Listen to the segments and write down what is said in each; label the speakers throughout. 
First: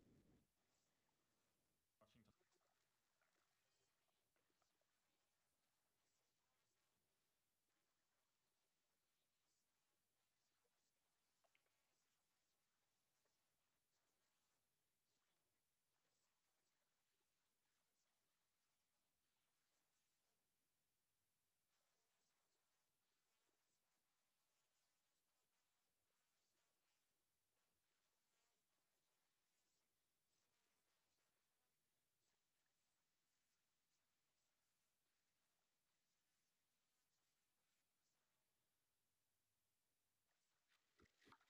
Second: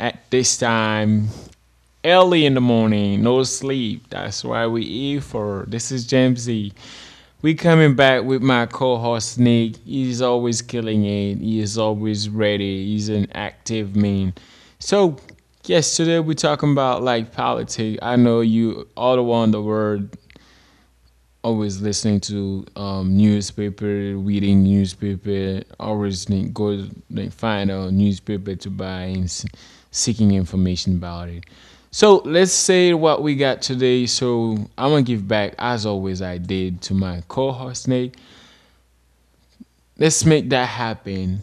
Speaker 1: at this time. Early in the morning, no sleep. That's why we eat for. This is James Z. We coming back with my co-host Nick. He's always killing it. He is always ready. He's an active man. So yes, today we're talking about like politics. I know you all the one in the word always listening to newspaper, reading newspaper, go like, find a newspaper to buy and seeking information about it. So let's say what we got today. So I'm gonna give back as always I did to my co-host Nate. Let's make that happen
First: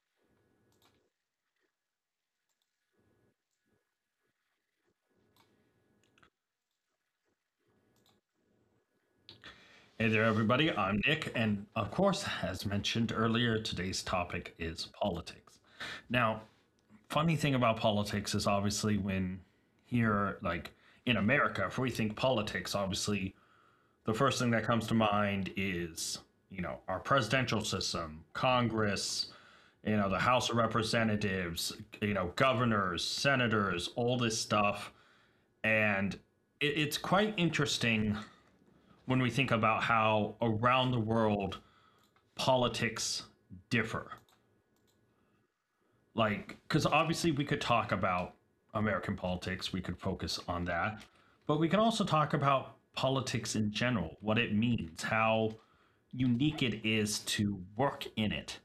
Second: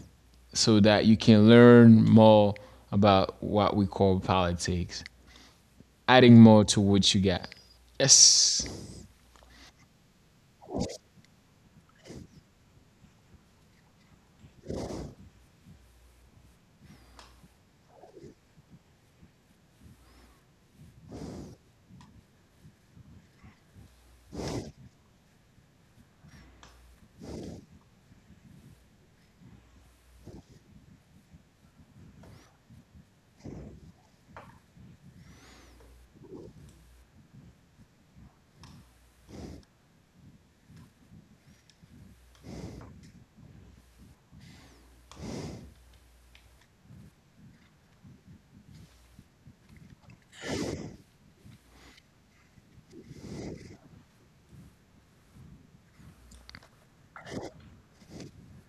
Speaker 1: so that you can learn more about what we call politics, adding more to what you got. Yes,
Speaker 2: Hey there, everybody. I'm Nick, and of course, as mentioned earlier, today's topic is politics. Now, funny thing about politics is obviously when here, like in America, if we think politics, obviously the first thing that comes to mind is, our presidential system, Congress, the House of Representatives, governors, senators, all this stuff. And it's quite interesting when we think about how around the world politics differ. Like, because obviously we could talk about American politics, we could focus on that, but we can also talk about politics in general, what it means, how unique it is to work in it.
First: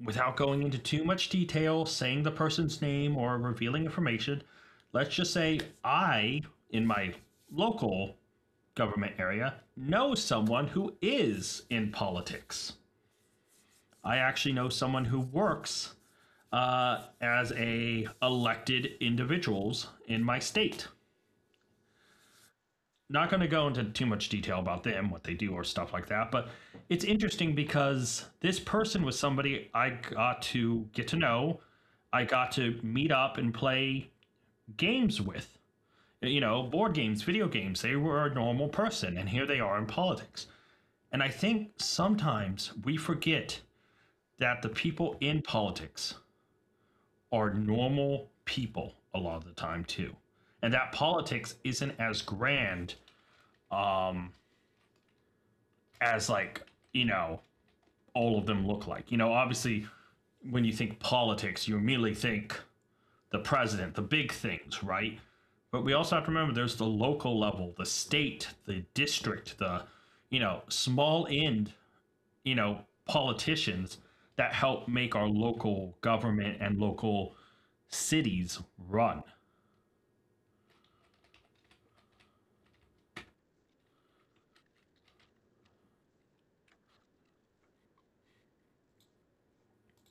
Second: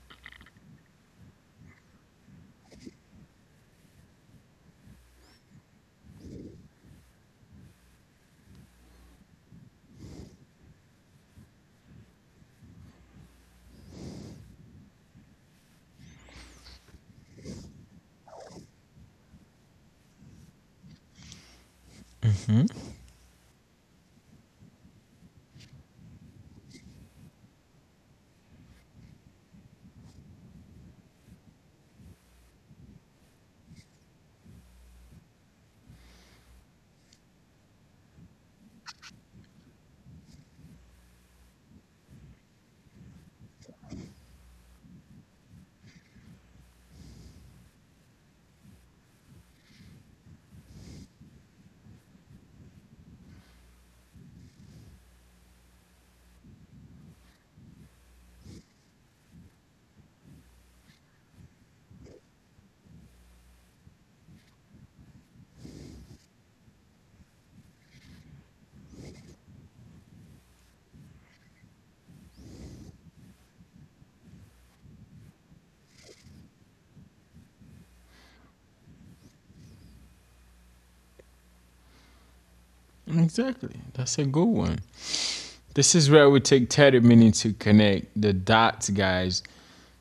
Speaker 2: Without going into too much detail, saying the person's name or revealing information, let's just say I, in my local government area, know someone who is in politics. I actually know someone who works as a elected individuals in my state. Not going to go into too much detail about them, what they do, or stuff like that. But it's interesting because this person was somebody I got to get to know. I got to meet up and play games with, you know, board games, video games. They were a normal person, and here they are in politics. And I think sometimes we forget that the people in politics are normal people a lot of the time too. And that politics isn't as grand as like, you know, all of them look like. You know, obviously when you think politics, you immediately think the president, the big things, right? But we also have to remember there's the local level, the state, the district, the small end, you know, politicians that help make our local government and local cities run.
Speaker 1: exactly. That's a good one. This is where it would take Ted minutes to connect the dots, guys,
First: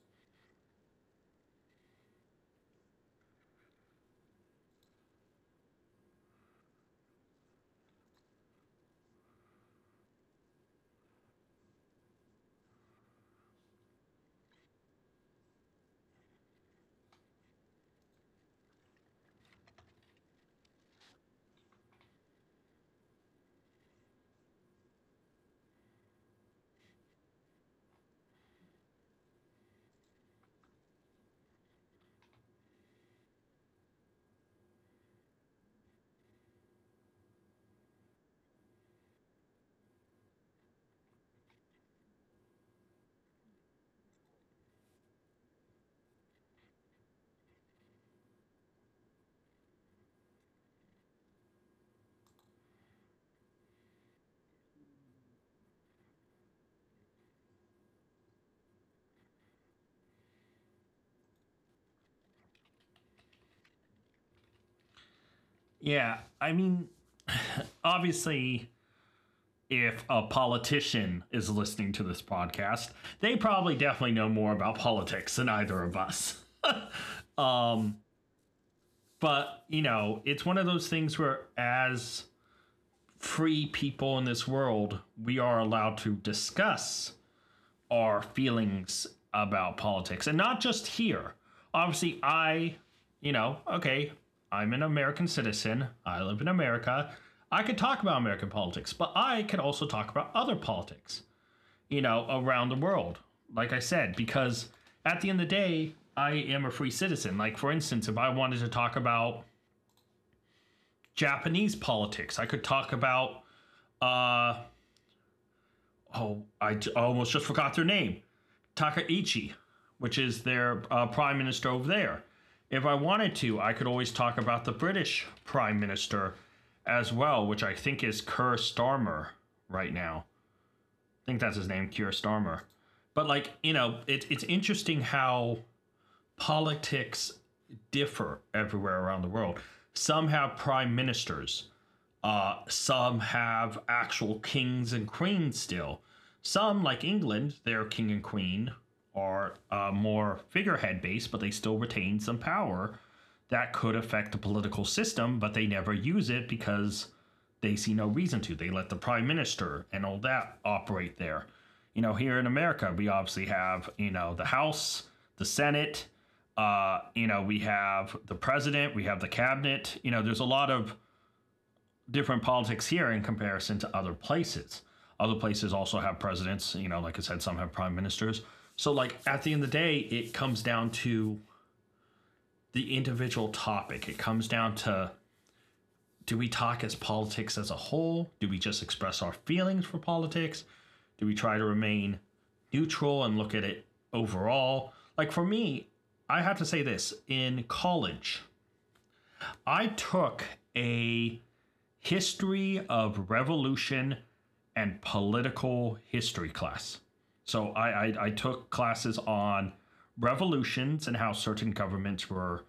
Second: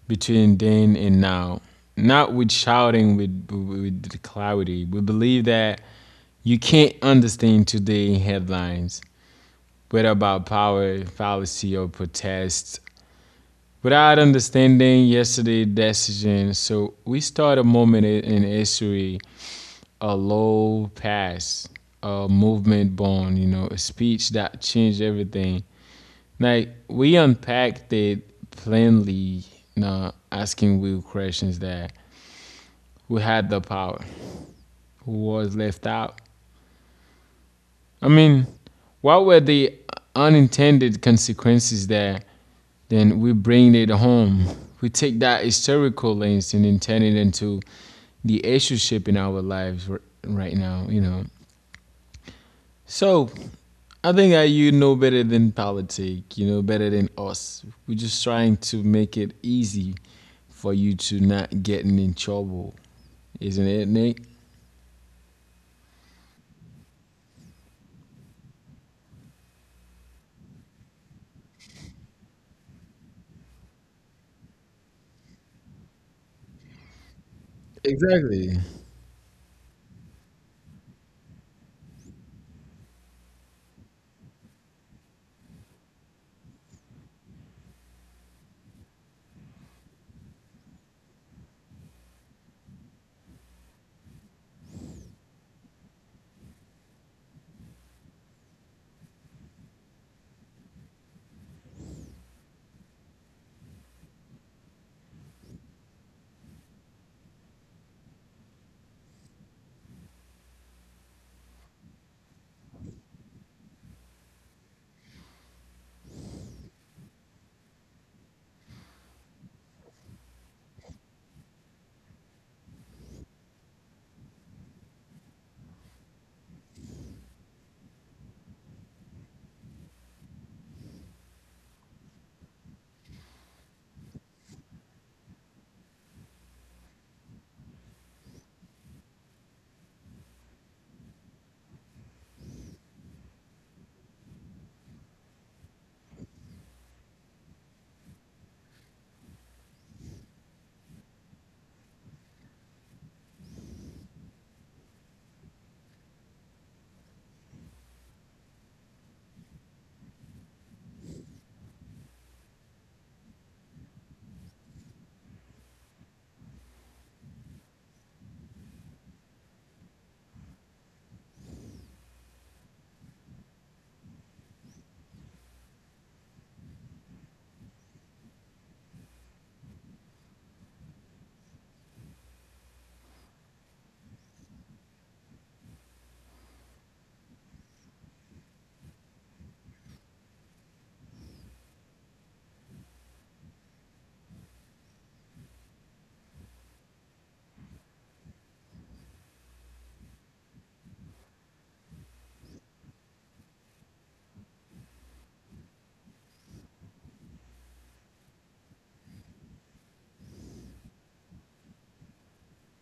Speaker 1: between then and now. Not with shouting with the clarity. We believe that you can't understand today's headlines, whether about power, fallacy, or protest, without understanding yesterday's decision. So we start a moment in history, a low pass, a movement born, you know, a speech that changed everything. Like we unpacked it plainly, you know, asking real questions that who had the power, who was left out. I mean, what were the unintended consequences there? Then we bring it home. We take that historical lens and intend it into the issue shaping our lives right now, you know. So I think that you know better than politics. You know better than us. We're just trying to make it easy for you to not getting in trouble, isn't it, Nick?
Speaker 2: Yeah, I mean, obviously, if a politician is listening to this podcast, they probably definitely know more about politics than either of us.
Speaker 1: Exactly.
Speaker 2: But, you know, it's one of those things where, as free people in this world, we are allowed to discuss our feelings about politics and not just here. Obviously, I, you know, okay, I'm an American citizen, I live in America. I could talk about American politics, but I could also talk about other politics, you know, around the world. Like I said, because at the end of the day, I am a free citizen. Like, for instance, if I wanted to talk about Japanese politics, I could talk about, uh, oh, I almost just forgot their name Takaichi, which is their prime minister over there. If I wanted to, I could always talk about the British prime minister as well, which I think is Keir Starmer right now. I think that's his name, Keir Starmer. But like you know, it's interesting how politics differ everywhere around the world. Some have prime ministers some have actual kings and queens still. Some, like England, their king and queen are more figurehead based, but they still retain some power that could affect the political system, but they never use it because they see no reason to. They let the prime minister and all that operate there. You know, here in America, we obviously have, you know, the House, the Senate, you know, we have the president, we have the cabinet. You know, there's a lot of different politics here in comparison to other places. Other places also have presidents, you know, like I said, some have prime ministers. So, like, at the end of the day, it comes down to the individual topic. It comes down to, do we talk as politics as a whole? Do we just express our feelings for politics? Do we try to remain neutral and look at it overall? Like, for me, I have to say this in college, I took a History of Revolution and Political History class. So I took classes on revolutions and how certain governments were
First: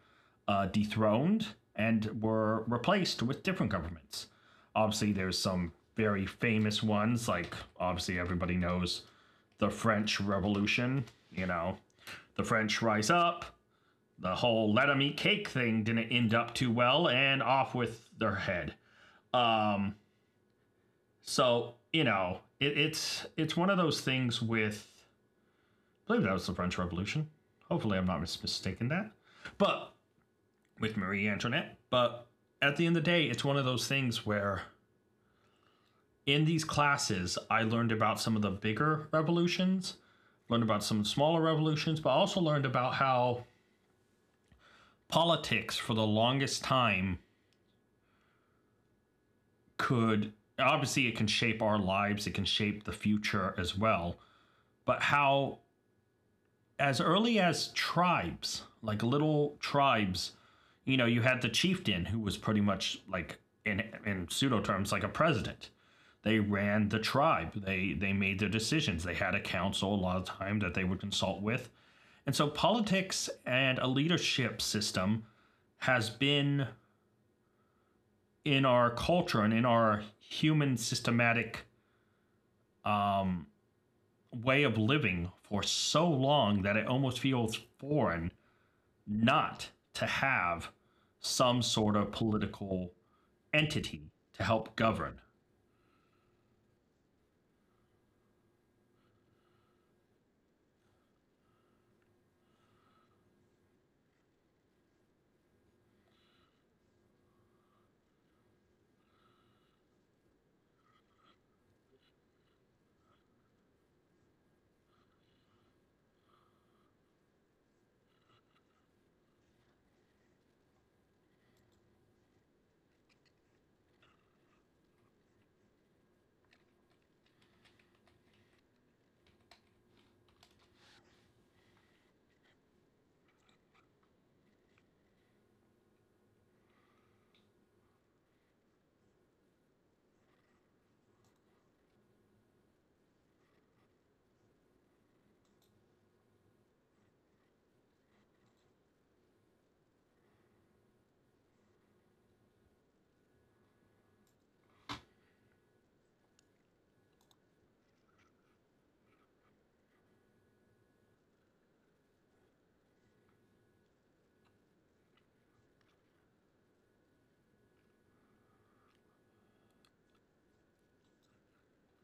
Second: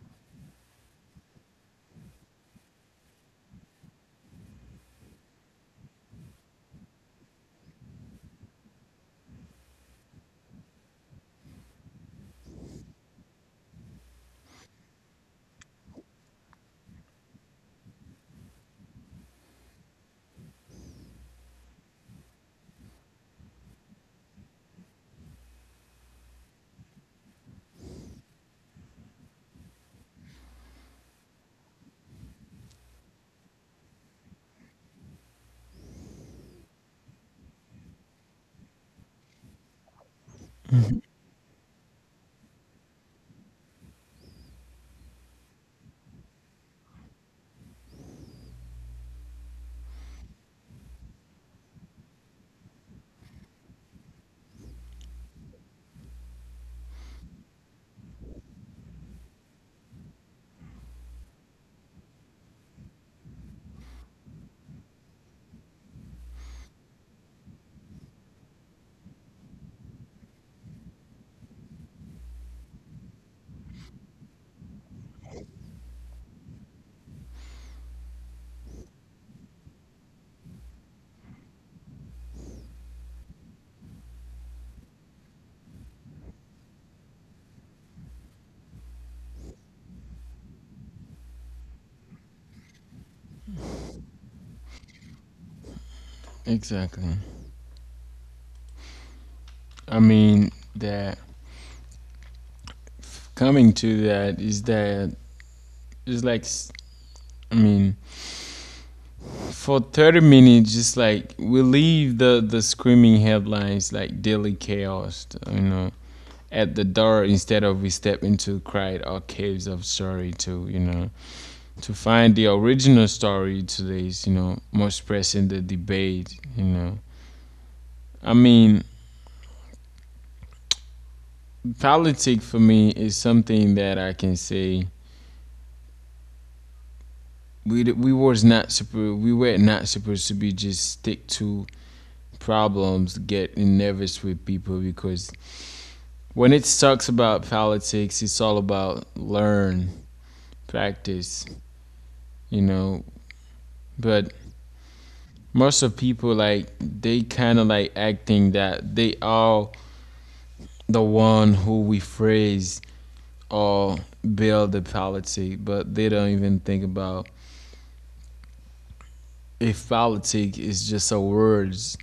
Speaker 2: dethroned and were replaced with different governments. Obviously, there's some very famous ones, like obviously everybody knows the French Revolution, you know, the French rise up, the whole let 'em eat cake thing didn't end up too well, and off with their head. Um, so you know, it's one of those things with. I believe that was the French Revolution. Hopefully, I'm not mistaken that. But with Marie Antoinette. But at the end of the day, it's one of those things where in these classes, I learned about some of the bigger revolutions, learned about some smaller revolutions, but also learned about how politics for the longest time could, obviously it can shape our lives, it can shape the future as well, but how as early as tribes, like little tribes, you know, you had the chieftain who was pretty much like in pseudo terms like a president. They ran the tribe. They made their decisions. They had a council a lot of time that they would consult with. And so politics and a leadership system has been in our culture and in our human systematic um, way of living for so long that it almost feels foreign not to have some sort of political entity to help govern.
Speaker 1: Exactly. I mean that coming to that is that it's like s- I mean for 30 minutes just like we leave the screaming headlines like daily chaos, you know, at the door instead of we step into the crowd or caves of story to, you know, to find the original story today is, you know, more pressing the debate, you know. I mean, politics for me is something that I can say we d- we was not super we were not supposed to be just stick to problems, get nervous with people because when it talks about politics, it's all about learn, practice, you know. But most of people like they kind of like acting that they all the one who we praise or build the politic, but they don't even think about if politic is just a words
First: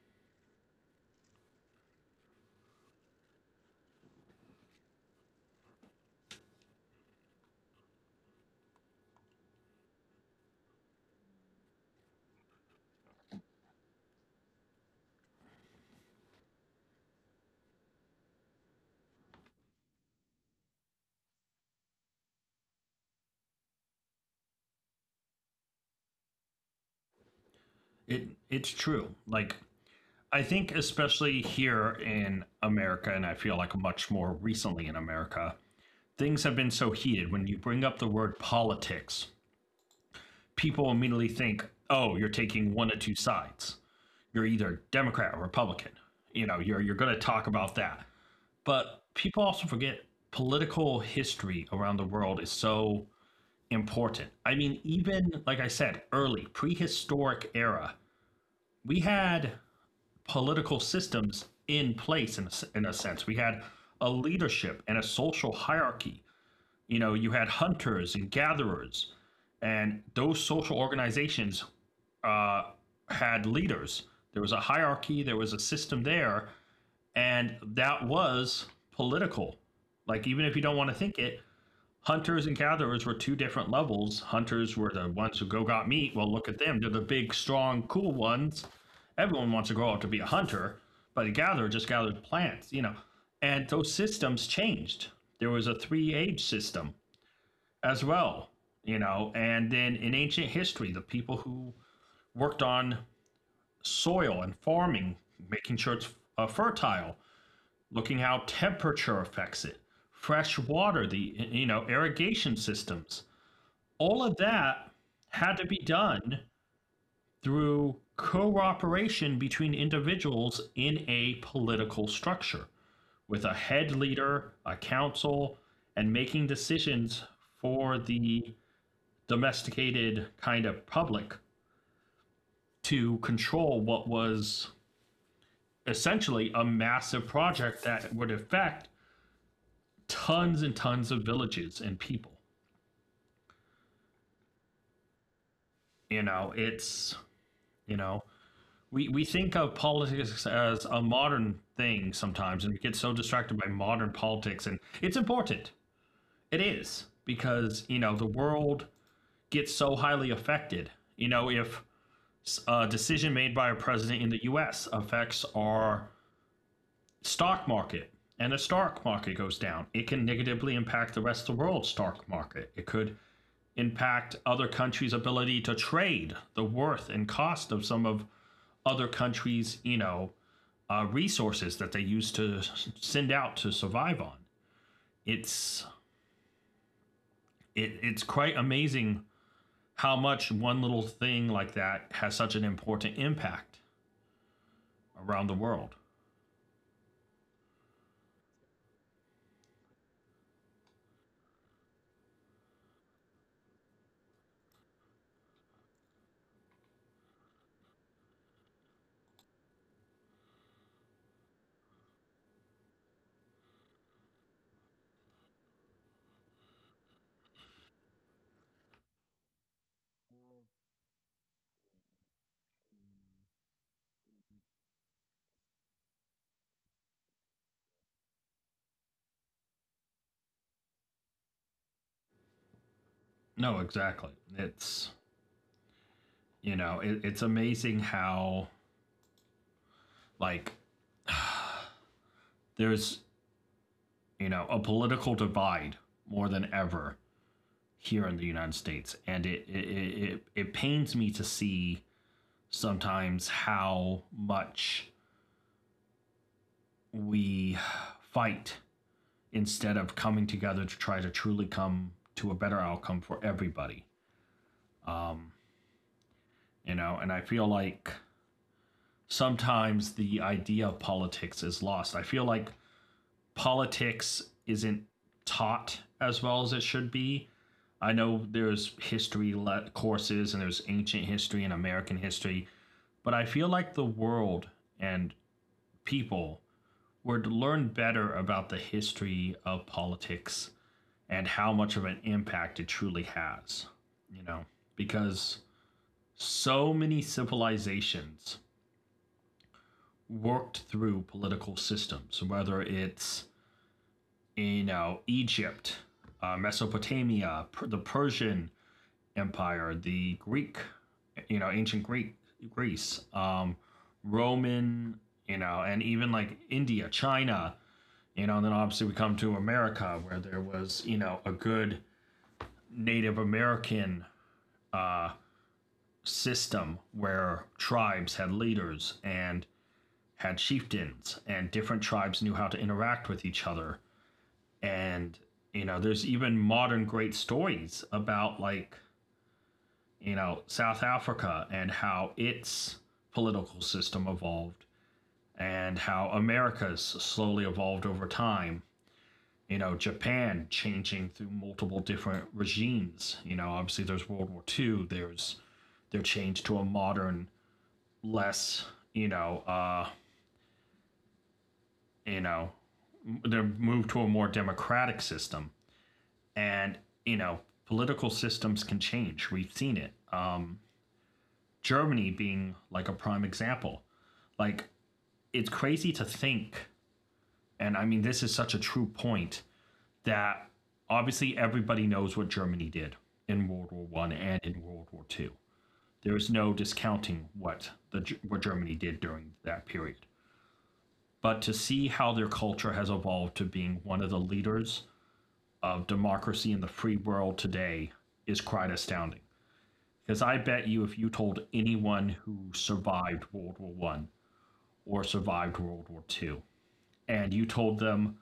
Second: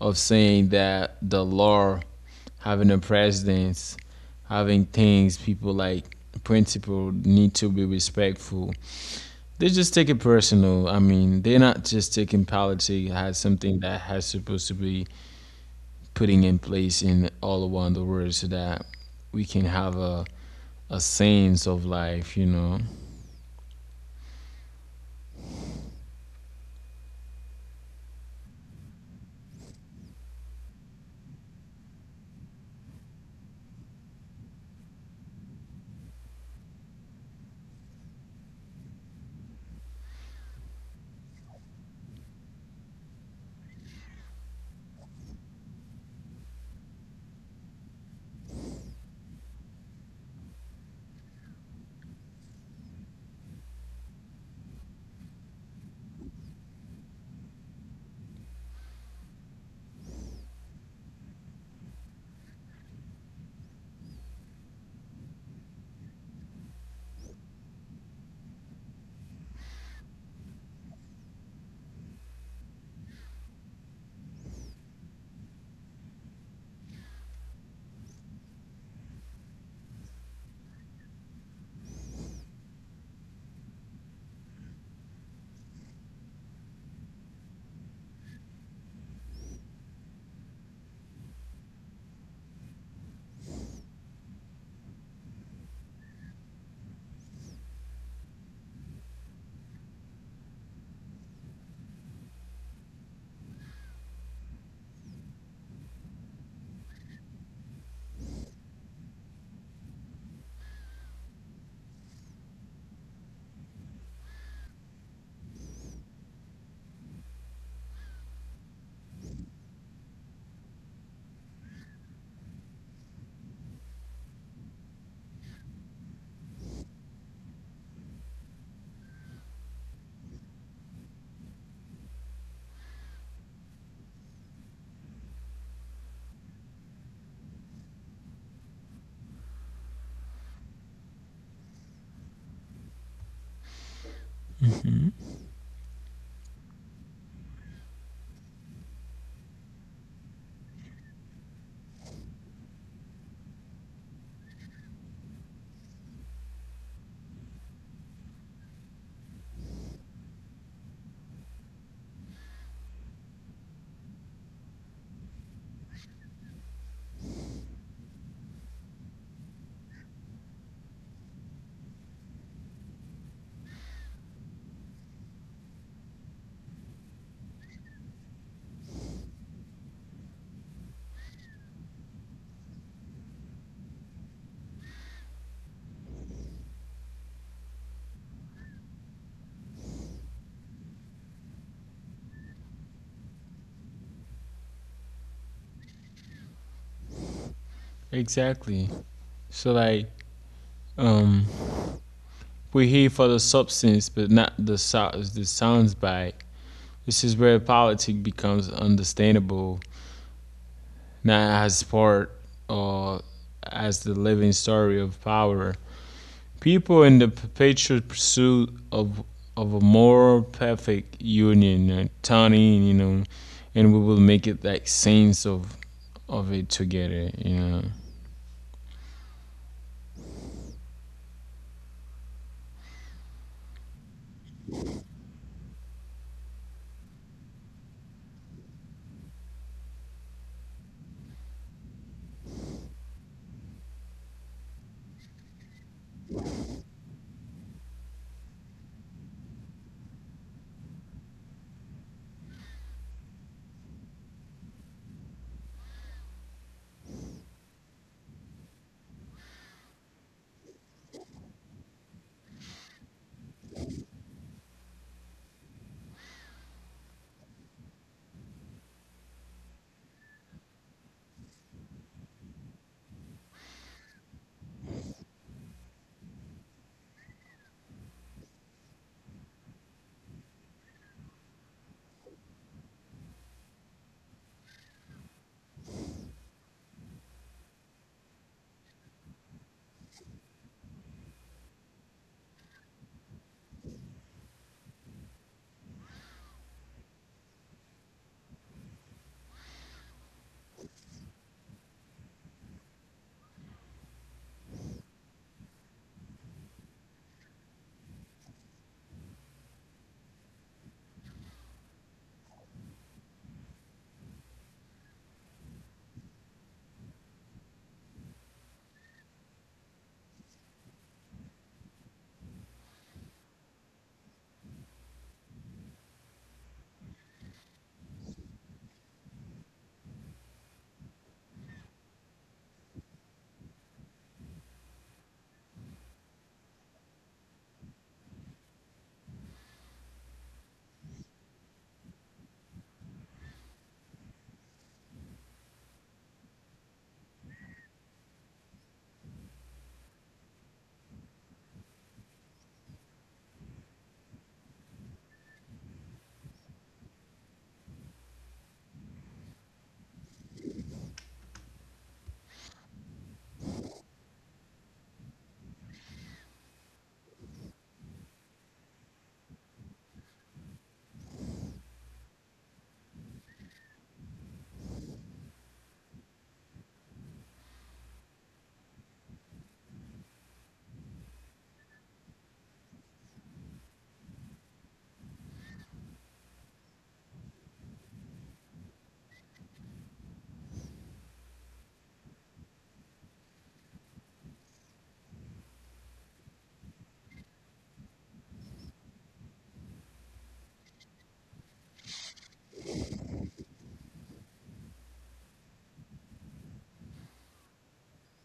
Speaker 1: of saying that the law, having a presidents, having things people like principle need to be respectful. They just take it personal. I mean, they're not just taking politics as something that has supposed to be putting in place in all around the world so that we can have a scenes of life, you know.
Speaker 2: It's true. Like I think especially here in America and I feel like much more recently in America, things have been so heated when you bring up the word politics, people immediately think, "Oh, you're taking one or two sides. You're either Democrat or Republican." You know, you're going to talk about that. But people also forget political history around the world is so important. I mean, even like I said, early prehistoric era, we had political systems in place in a sense. We had a leadership and a social hierarchy. You know, you had hunters and gatherers, and those social organizations uh, had leaders. There was a hierarchy, there was a system there, and that was political. Like, even if you don't want to think it, hunters and gatherers were two different levels. Hunters were the ones who go got meat. Well, look at them. They're the big, strong, cool ones. Everyone wants to grow up to be a hunter, but a gatherer just gathered plants, you know. And those systems changed. There was a three age system as well, you know. And then in ancient history, the people who worked on soil and farming, making sure it's fertile, looking how temperature affects it, fresh water, the you know irrigation systems, all of that had to be done through cooperation between individuals in a political structure with a head leader, a council, and making decisions for the domesticated kind of public to control what was essentially a massive project that would affect tons and tons of villages and people. You know, it's, you know, we think of politics as a modern thing sometimes, and we get so distracted by modern politics. And it's important. It is because you know the world gets so highly affected. You know, if a decision made by a president in the U.S. affects our stock market, and the stock market goes down, it can negatively impact the rest of the world's stock market. It could impact other countries' ability to trade, the worth and cost of some of other countries, you know, resources that they used to send out to survive on. It's it's quite amazing how much one little thing like that has such an important impact around the world.
Speaker 1: Exactly. So like um we're here for the substance but not the sounds bite. This is where politics becomes understandable, not as part or as the living story of power. People in the perpetual pursuit of a more perfect union turn, you know, and we will make it like scenes of it together, you know.
Speaker 2: No, exactly. It's you know it's amazing how like there's you know a political divide more than ever here in the United States, and it pains me to see sometimes how much we fight instead of coming together to try to truly come to a better outcome for everybody. Um, you know, and I feel like sometimes the idea of politics is lost. I feel like politics isn't taught as well as it should be. I know there's courses and there's ancient history and American history, but I feel like the world and people were to learn better about the history of politics and how much of an impact it truly has, you know, because so many civilizations worked through political systems, whether it's, you know, Egypt, the Persian Empire, the Greek, you know, ancient Greek, Greece, Roman, you know, and even like India, China, you know, and then obviously we come to America where there was, you know, a good Native American uh, system where tribes had leaders and had chieftains and different tribes knew how to interact with each other. And you know, there's even modern great stories about, like, you know, South Africa and how its political system evolved, and how America's slowly evolved over time. You know, Japan changing through multiple different regimes. You know, obviously there's World War II, there's their change to a modern less, you know, uh, you know, to move to a more democratic system. And you know, political systems can change. We've seen it. Germany being like a prime example. Like, it's crazy to think, and I mean, this is such a true point that obviously everybody knows what Germany did in World War One and in World War Two. There is no discounting what the what Germany did during that period. But to see how their culture has evolved to being one of the leaders of democracy in the free world today is quite astounding. Because I bet you, if you told anyone who survived World War One or survived World War Two, and you told them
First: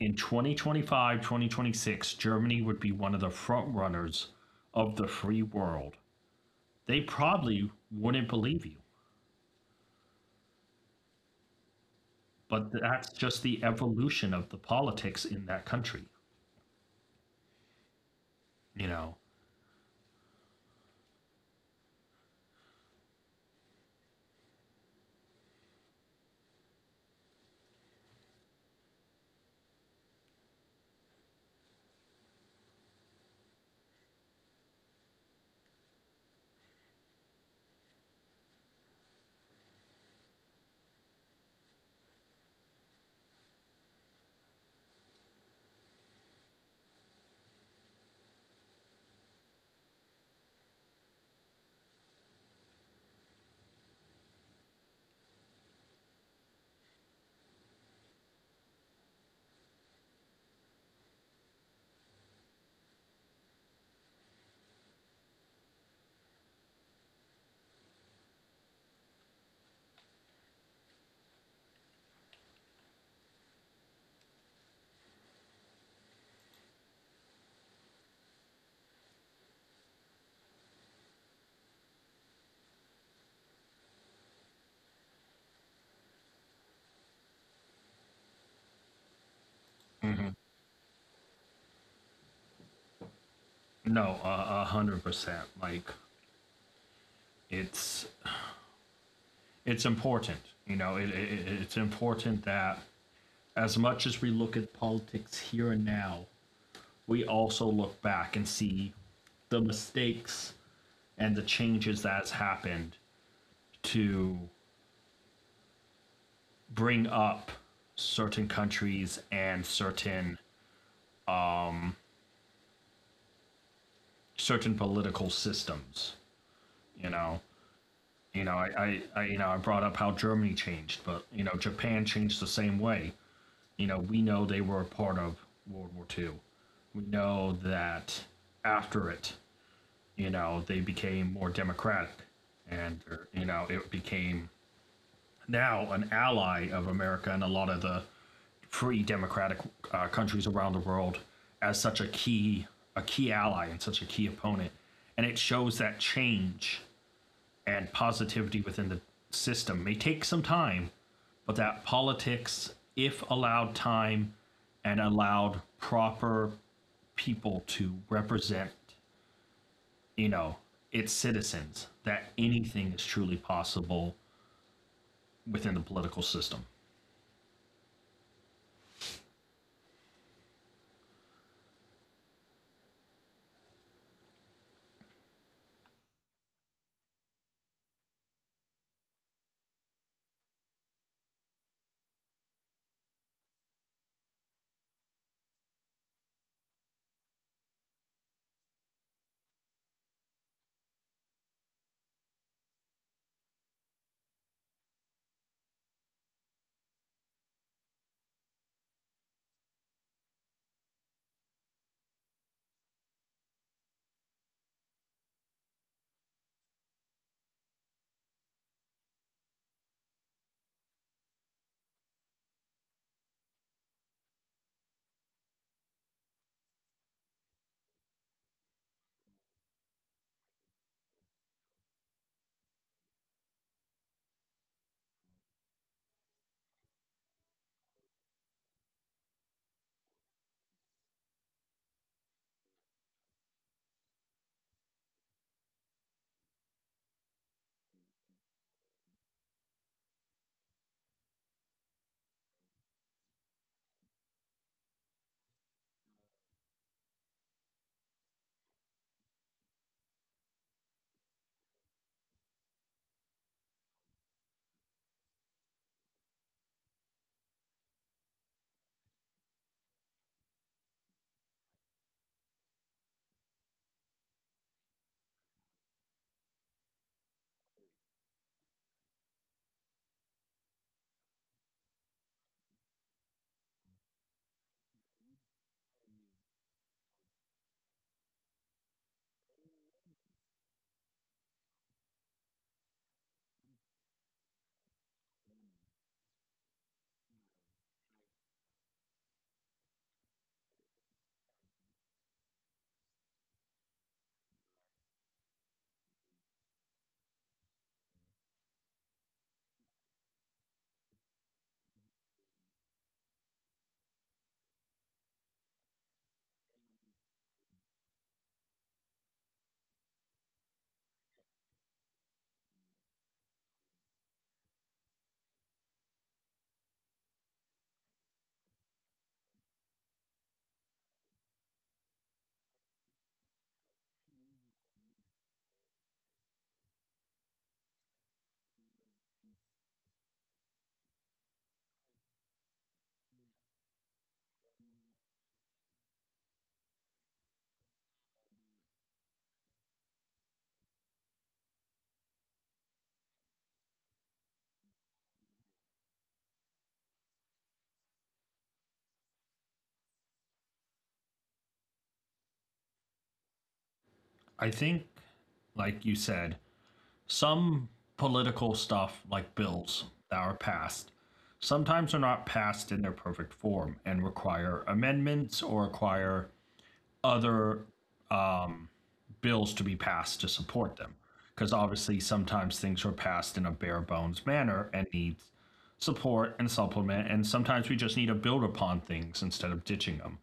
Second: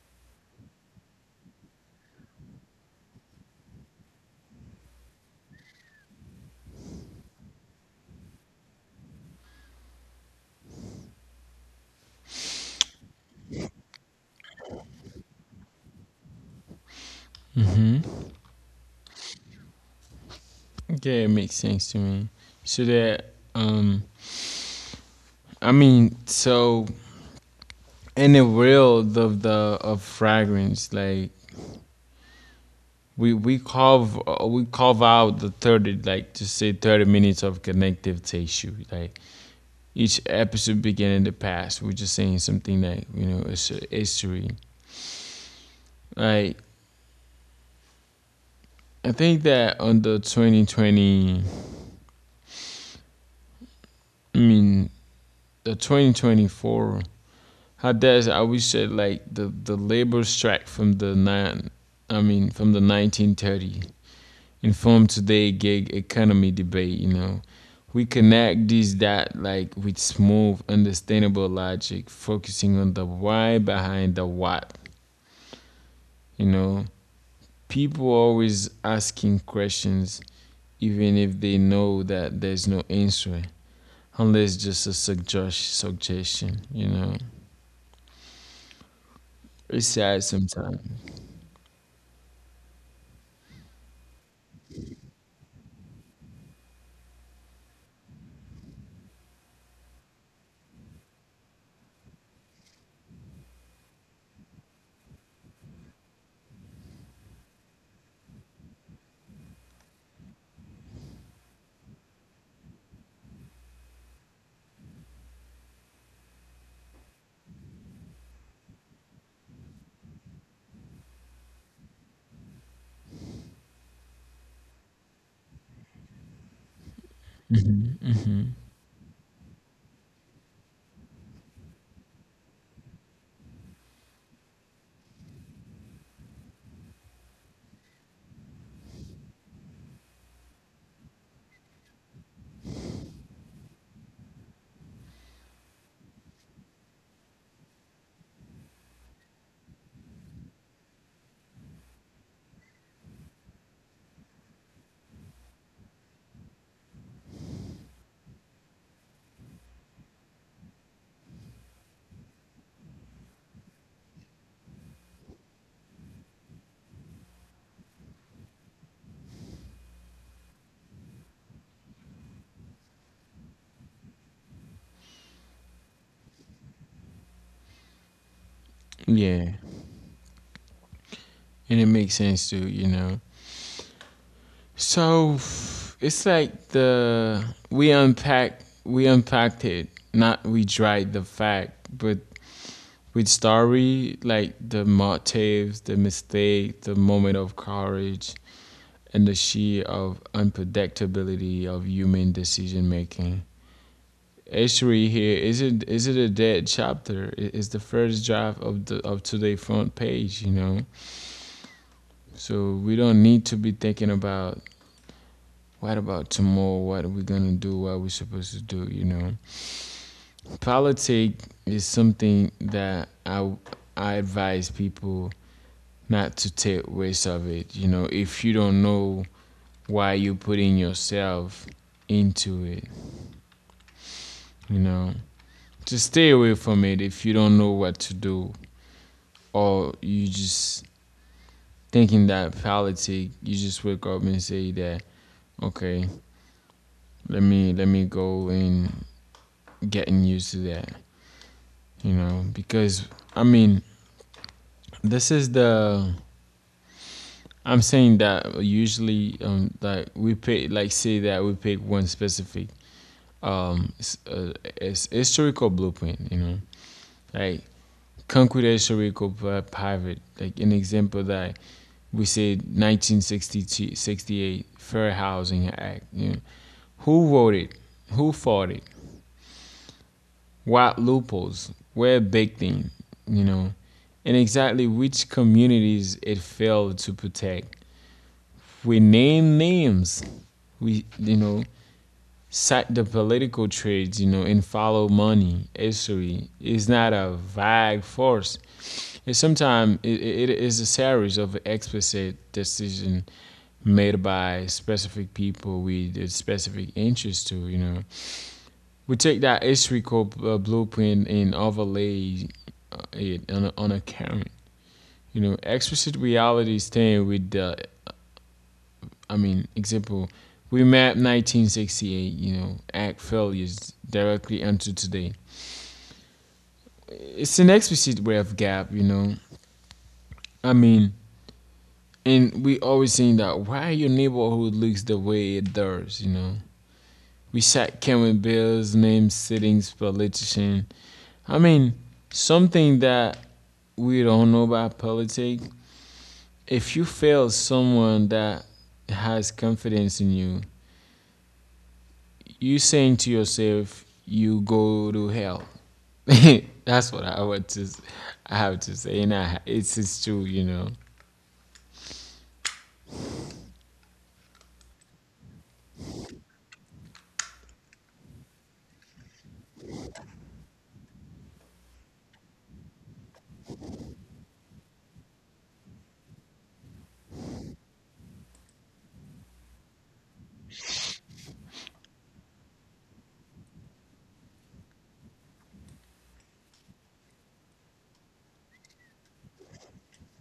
Speaker 2: in 2025, 2026, Germany would be one of the front runners of the free world, they probably wouldn't believe you. But that's just the evolution of the politics in that country, you know.
Speaker 1: Yeah, it makes sense to me. So that I mean, so in the world of the of fragrance, like we carve out the 30, like to say 30 minutes of connective tissue. Like each episode begin in the past. We're just saying something that you know it's a history. Like I think that on the 2020, I mean the 2024. How does I always said like the labor strike I mean from the 1930 informed today gig economy debate. You know, we connect these that like with smooth, understandable logic, focusing on the why behind the what. You know, people always asking questions even if they know that there's no answer, unless just a suggestion. You know, it's sad sometimes.
Speaker 2: No, 100%. Like, it's it's important. You know, it's important that as much as we look at politics here and now, we also look back and see the mistakes and the changes that's happened to bring up certain countries and certain political systems. You know,
Speaker 1: Hmm.
Speaker 2: you
Speaker 1: Hmm.
Speaker 2: know, I you know, I brought up how Germany changed, but you know Japan changed the same way. You know, we know they were a part of World War Two. We know that after it, you know, they became more democratic and, you know, it became now an ally of America and a lot of the free democratic countries around the world, as such a key, a key ally and such a key opponent. And it shows that change and positivity within the system may take some time, but that politics, if allowed time and allowed proper people to represent, you know, its citizens, that anything is truly possible within the political system.
Speaker 1: Yeah, and it makes sense too, you know. So it's like the we unpacked it, not we dried the fact, but with story like the motives, the mistake, the moment of courage, and the sheer of unpredictability of human decision making. History here is it, is it a dead chapter? It's the first draft of the of today front page, you know. So we don't need to be thinking about what about tomorrow? What are we gonna do? What are we supposed to do? You know, politics is something that I advise people not to take waste of it. You know, if you don't know why you're putting yourself into it, you know, just stay away from it if you don't know what to do or you just thinking that politics. You just wake up and say that okay, let me go and getting used to that, you know, because I mean this is the, I'm saying that usually like we pick, like say that we pick one specific um s- uh, it's historical blueprint, you know, like concrete historical private like an example that we say 1968 fair housing act, you know, who wrote it, who fought it, what loopholes were baked in, you know, and exactly which communities it failed to protect. We name names. We, you know, cite the political trades, you know, and follow money. History is not a vague force. And sometimes it is a series of explicit decisions made by specific people with a specific interest to, you know. We take that historical blueprint and overlay it on on a current, you know, explicit reality staying with the, I mean, example, we map 1968, you know, act failures directly onto today. It's an explicit way of gap, you know. I mean, and we always saying that why your neighborhood looks the way it does, you know. We sat counting bills, named sittings, politician. I mean, something that we don't know about politics. If you fail someone that has confidence in you, you saying to yourself, you go to hell. That's what I want to. I have to say, and I, it's true, you know.
Speaker 2: I think, like you said, some political stuff, like bills that are passed, sometimes are not passed in their perfect form and require amendments or require other um, bills to be passed to support them. Because obviously, sometimes things are passed in a bare bones manner and need support and supplement. And sometimes we just need to build upon things instead of ditching them.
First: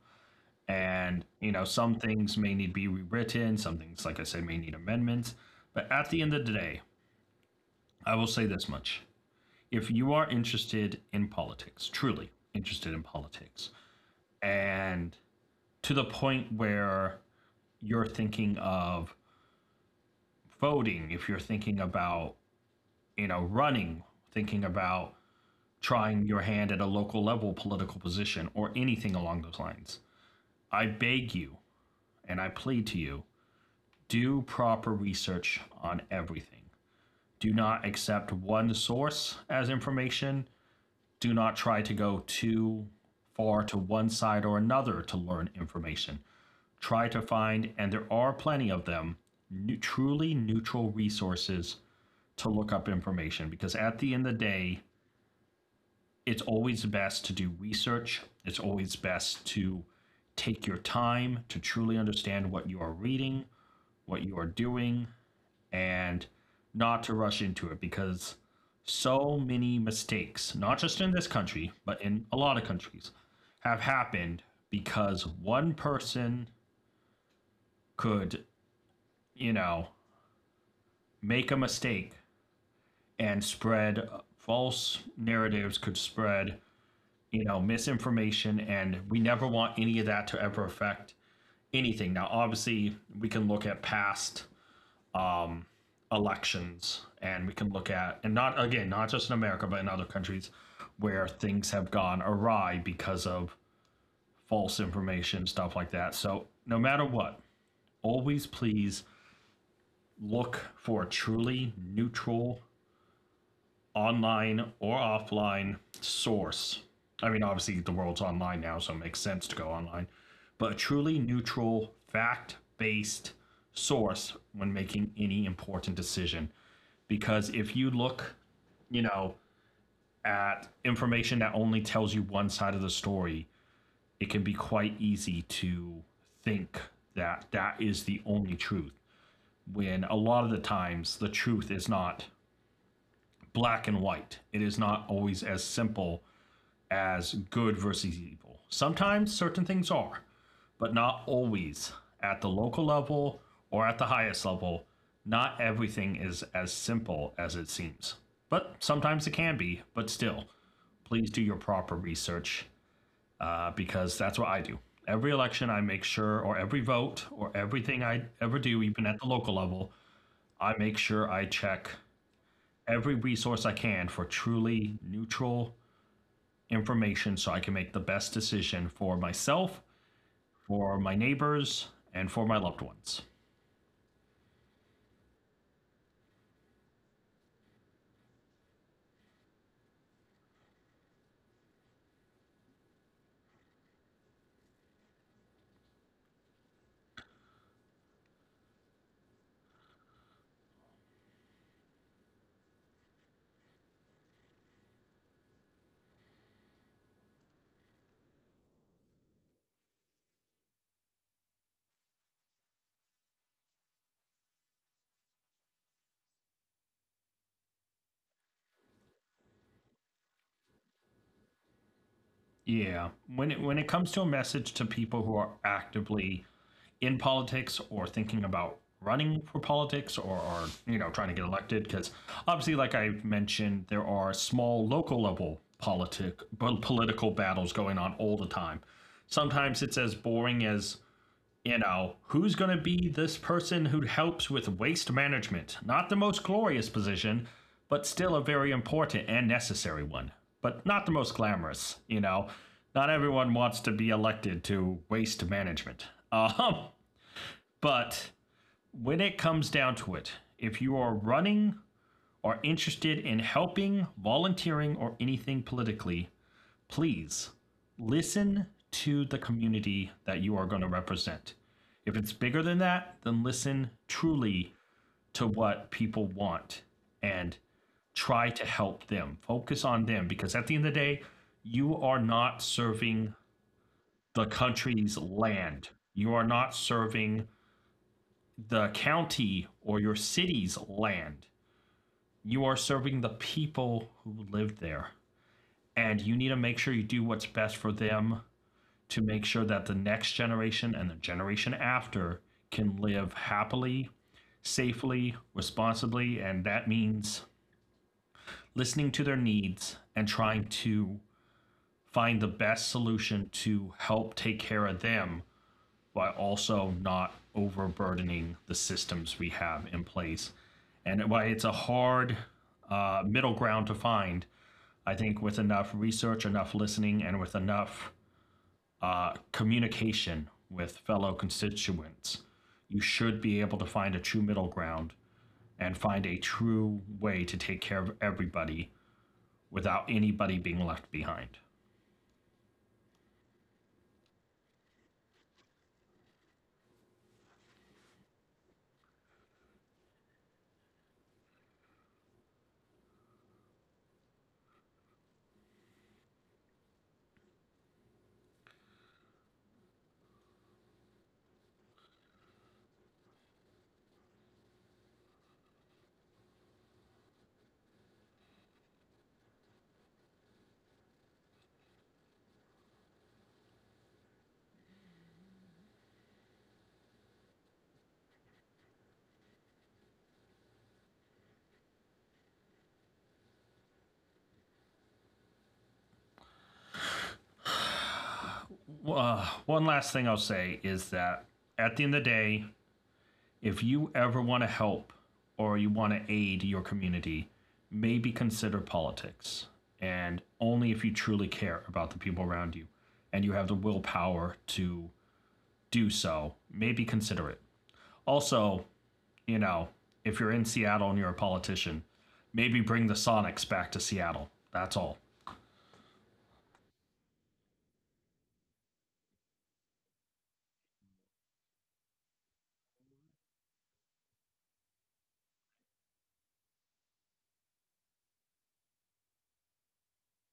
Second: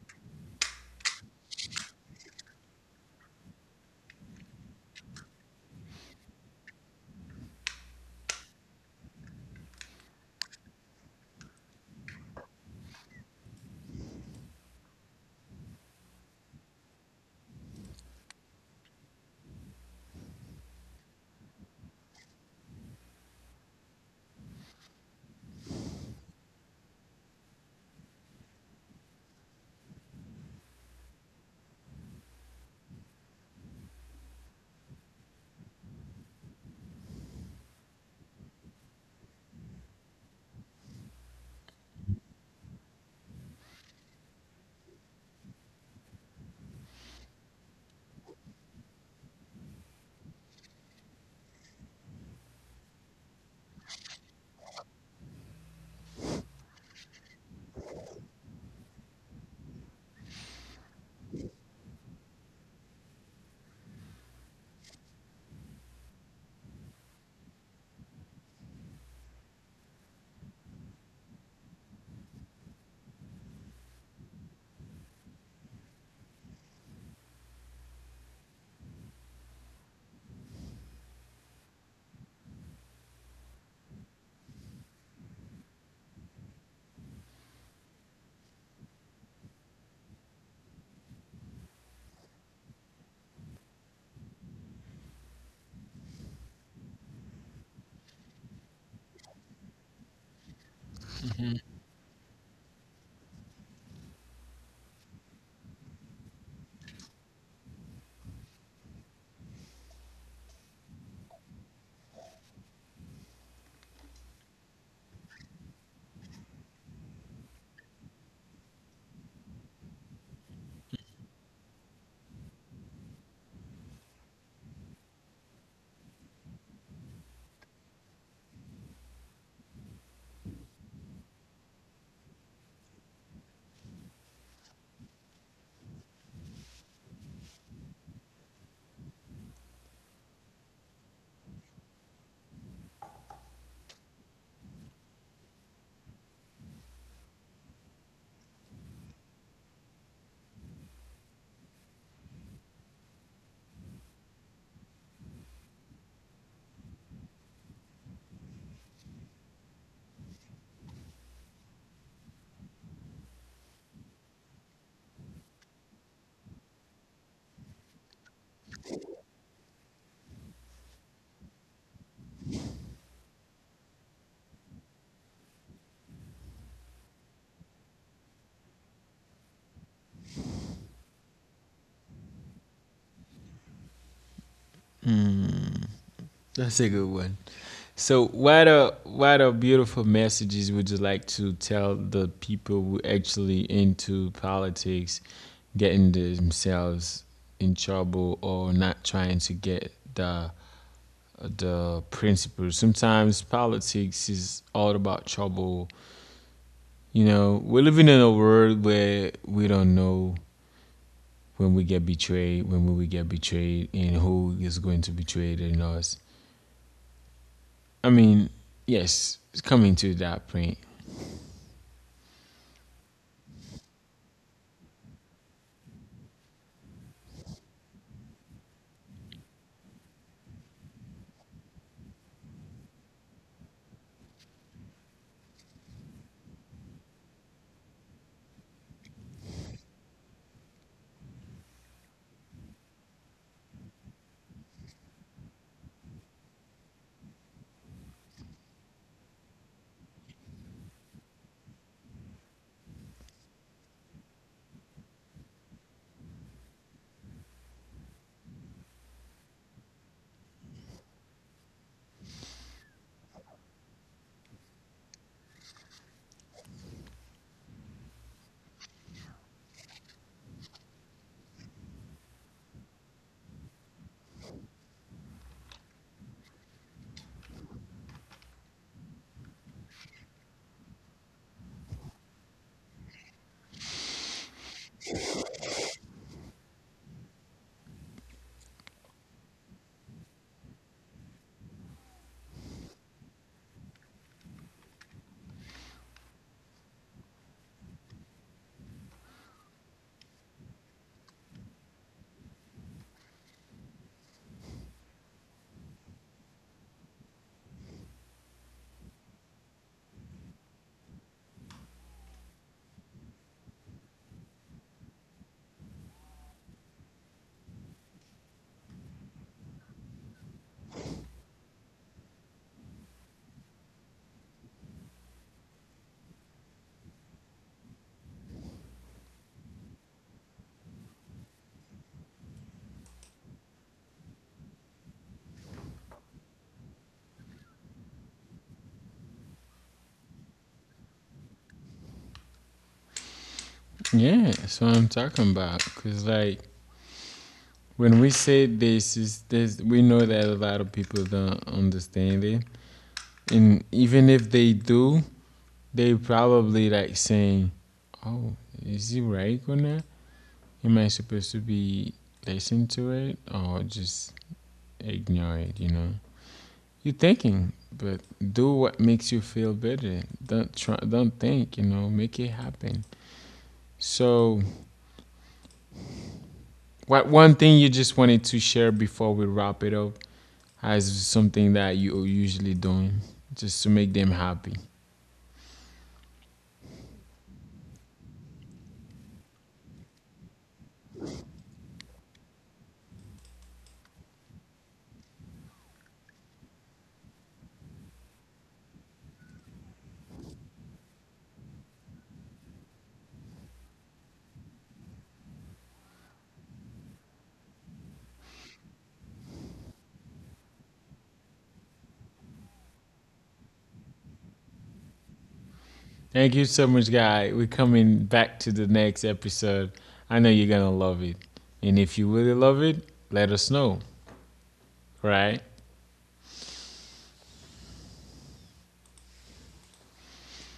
Speaker 2: And, you know, some things may need to be rewritten, some things, like I said, may need amendments. But at the end of the day, I will say this much. If you are interested in politics, truly interested in politics, and to the point where you're thinking of voting, if you're thinking about, you know, running, thinking about trying your hand at a local level political position or anything along those lines, I beg you and I plead to you, do proper research on everything. Do not accept one source as information. Do not try to go too far to one side or another to learn information. Try to find, and there are plenty of them, new, truly neutral resources to look up information, because at the end of the day, it's always best to do research. It's always best to take your time to truly understand what you are reading, what you are doing, and not to rush into it, because so many mistakes, not just in this country, but in a lot of countries, have happened because one person could, you know, make a mistake and spread false narratives, could spread, you know, misinformation, and we never want any of that to ever affect anything. Now, obviously, we can look at past elections and we can look at, and not again, not just in America, but in other countries where things have gone awry because of false information, stuff like that. So, no matter what, always please look for a truly neutral online or offline source. I mean, obviously, the world's online now, so it makes sense to go online, but a truly neutral, fact based source when making any important decision. Because if you look, you know, at information that only tells you one side of the story, it can be quite easy to think that that is the only truth. When a lot of the times the truth is not black and white, it is not always as simple as good versus evil. Sometimes certain things are, but not always. At the local level or at the highest level, not everything is as simple as it seems. But sometimes it can be, but still, please do your proper research, because that's what I do. Every election, I make sure, or every vote, or everything I ever do, even at the local level, I make sure I check every resource I can for truly neutral information so I can make the best decision for myself, for my neighbors, and for my loved ones.
Speaker 1: That's a good one. So, what are beautiful messages would you like to tell the people who actually into politics, getting themselves in trouble or not trying to get the principles? Sometimes politics is all about trouble. You know, we're living in a world where we don't know when will we get betrayed, and who is going to betray in us. I mean, yes, it's coming to that point.
Speaker 2: Yeah, when it comes to a message to people who are actively in politics or thinking about running for politics or are, you know, trying to get elected, because obviously, like I mentioned, there are small local level political battles going on all the time. Sometimes it's as boring as, you know, who's going to be this person who helps with waste management? Not the most glorious position, but still a very important and necessary one. But not the most glamorous, you know. Not everyone wants to be elected to waste management. Um, but when it comes down to it, if you are running or interested in helping, volunteering, or anything politically, please listen to the community that you are going to represent. If it's bigger than that, then listen truly to what people want and try to help them. Focus on them because at the end of the day, you are not serving the country's land. You are not serving the county or your city's land. You are serving the people who live there. And you need to make sure you do what's best for them to make sure that the next generation and the generation after can live happily, safely, responsibly, and that means listening to their needs and trying to find the best solution to help take care of them while also not overburdening the systems we have in place. And why it's a hard middle ground to find, I think with enough research, enough listening, and with enough communication with fellow constituents. You should be able to find a true middle ground and find a true way to take care of everybody without anybody being left behind.
Speaker 1: Yeah, that's what I'm talking about. Cause like when we say this is this, we know that a lot of people don't understand it, and even if they do, they probably like saying, "Oh, is he right or not? Am I supposed to be listening to it or just ignore it?" You know, you're thinking, but do what makes you feel better. Don't try, don't think. You know, make it happen. So, what one thing you just wanted to share before we wrap it up? As something that you're usually doing just to make them happy.
Speaker 2: Well, one last thing I'll say is that at the end of the day, if you ever want to help or you want to aid your community, maybe consider politics. And only if you truly care about the people around you and you have the willpower to do so, maybe consider it. Also, you know, if you're in Seattle and you're a politician, maybe bring the Sonics back to Seattle. That's all.
Speaker 1: Thank you so much, guy. We're coming back to the next episode. I know you're gonna love it. And if you really love it, let us know, right?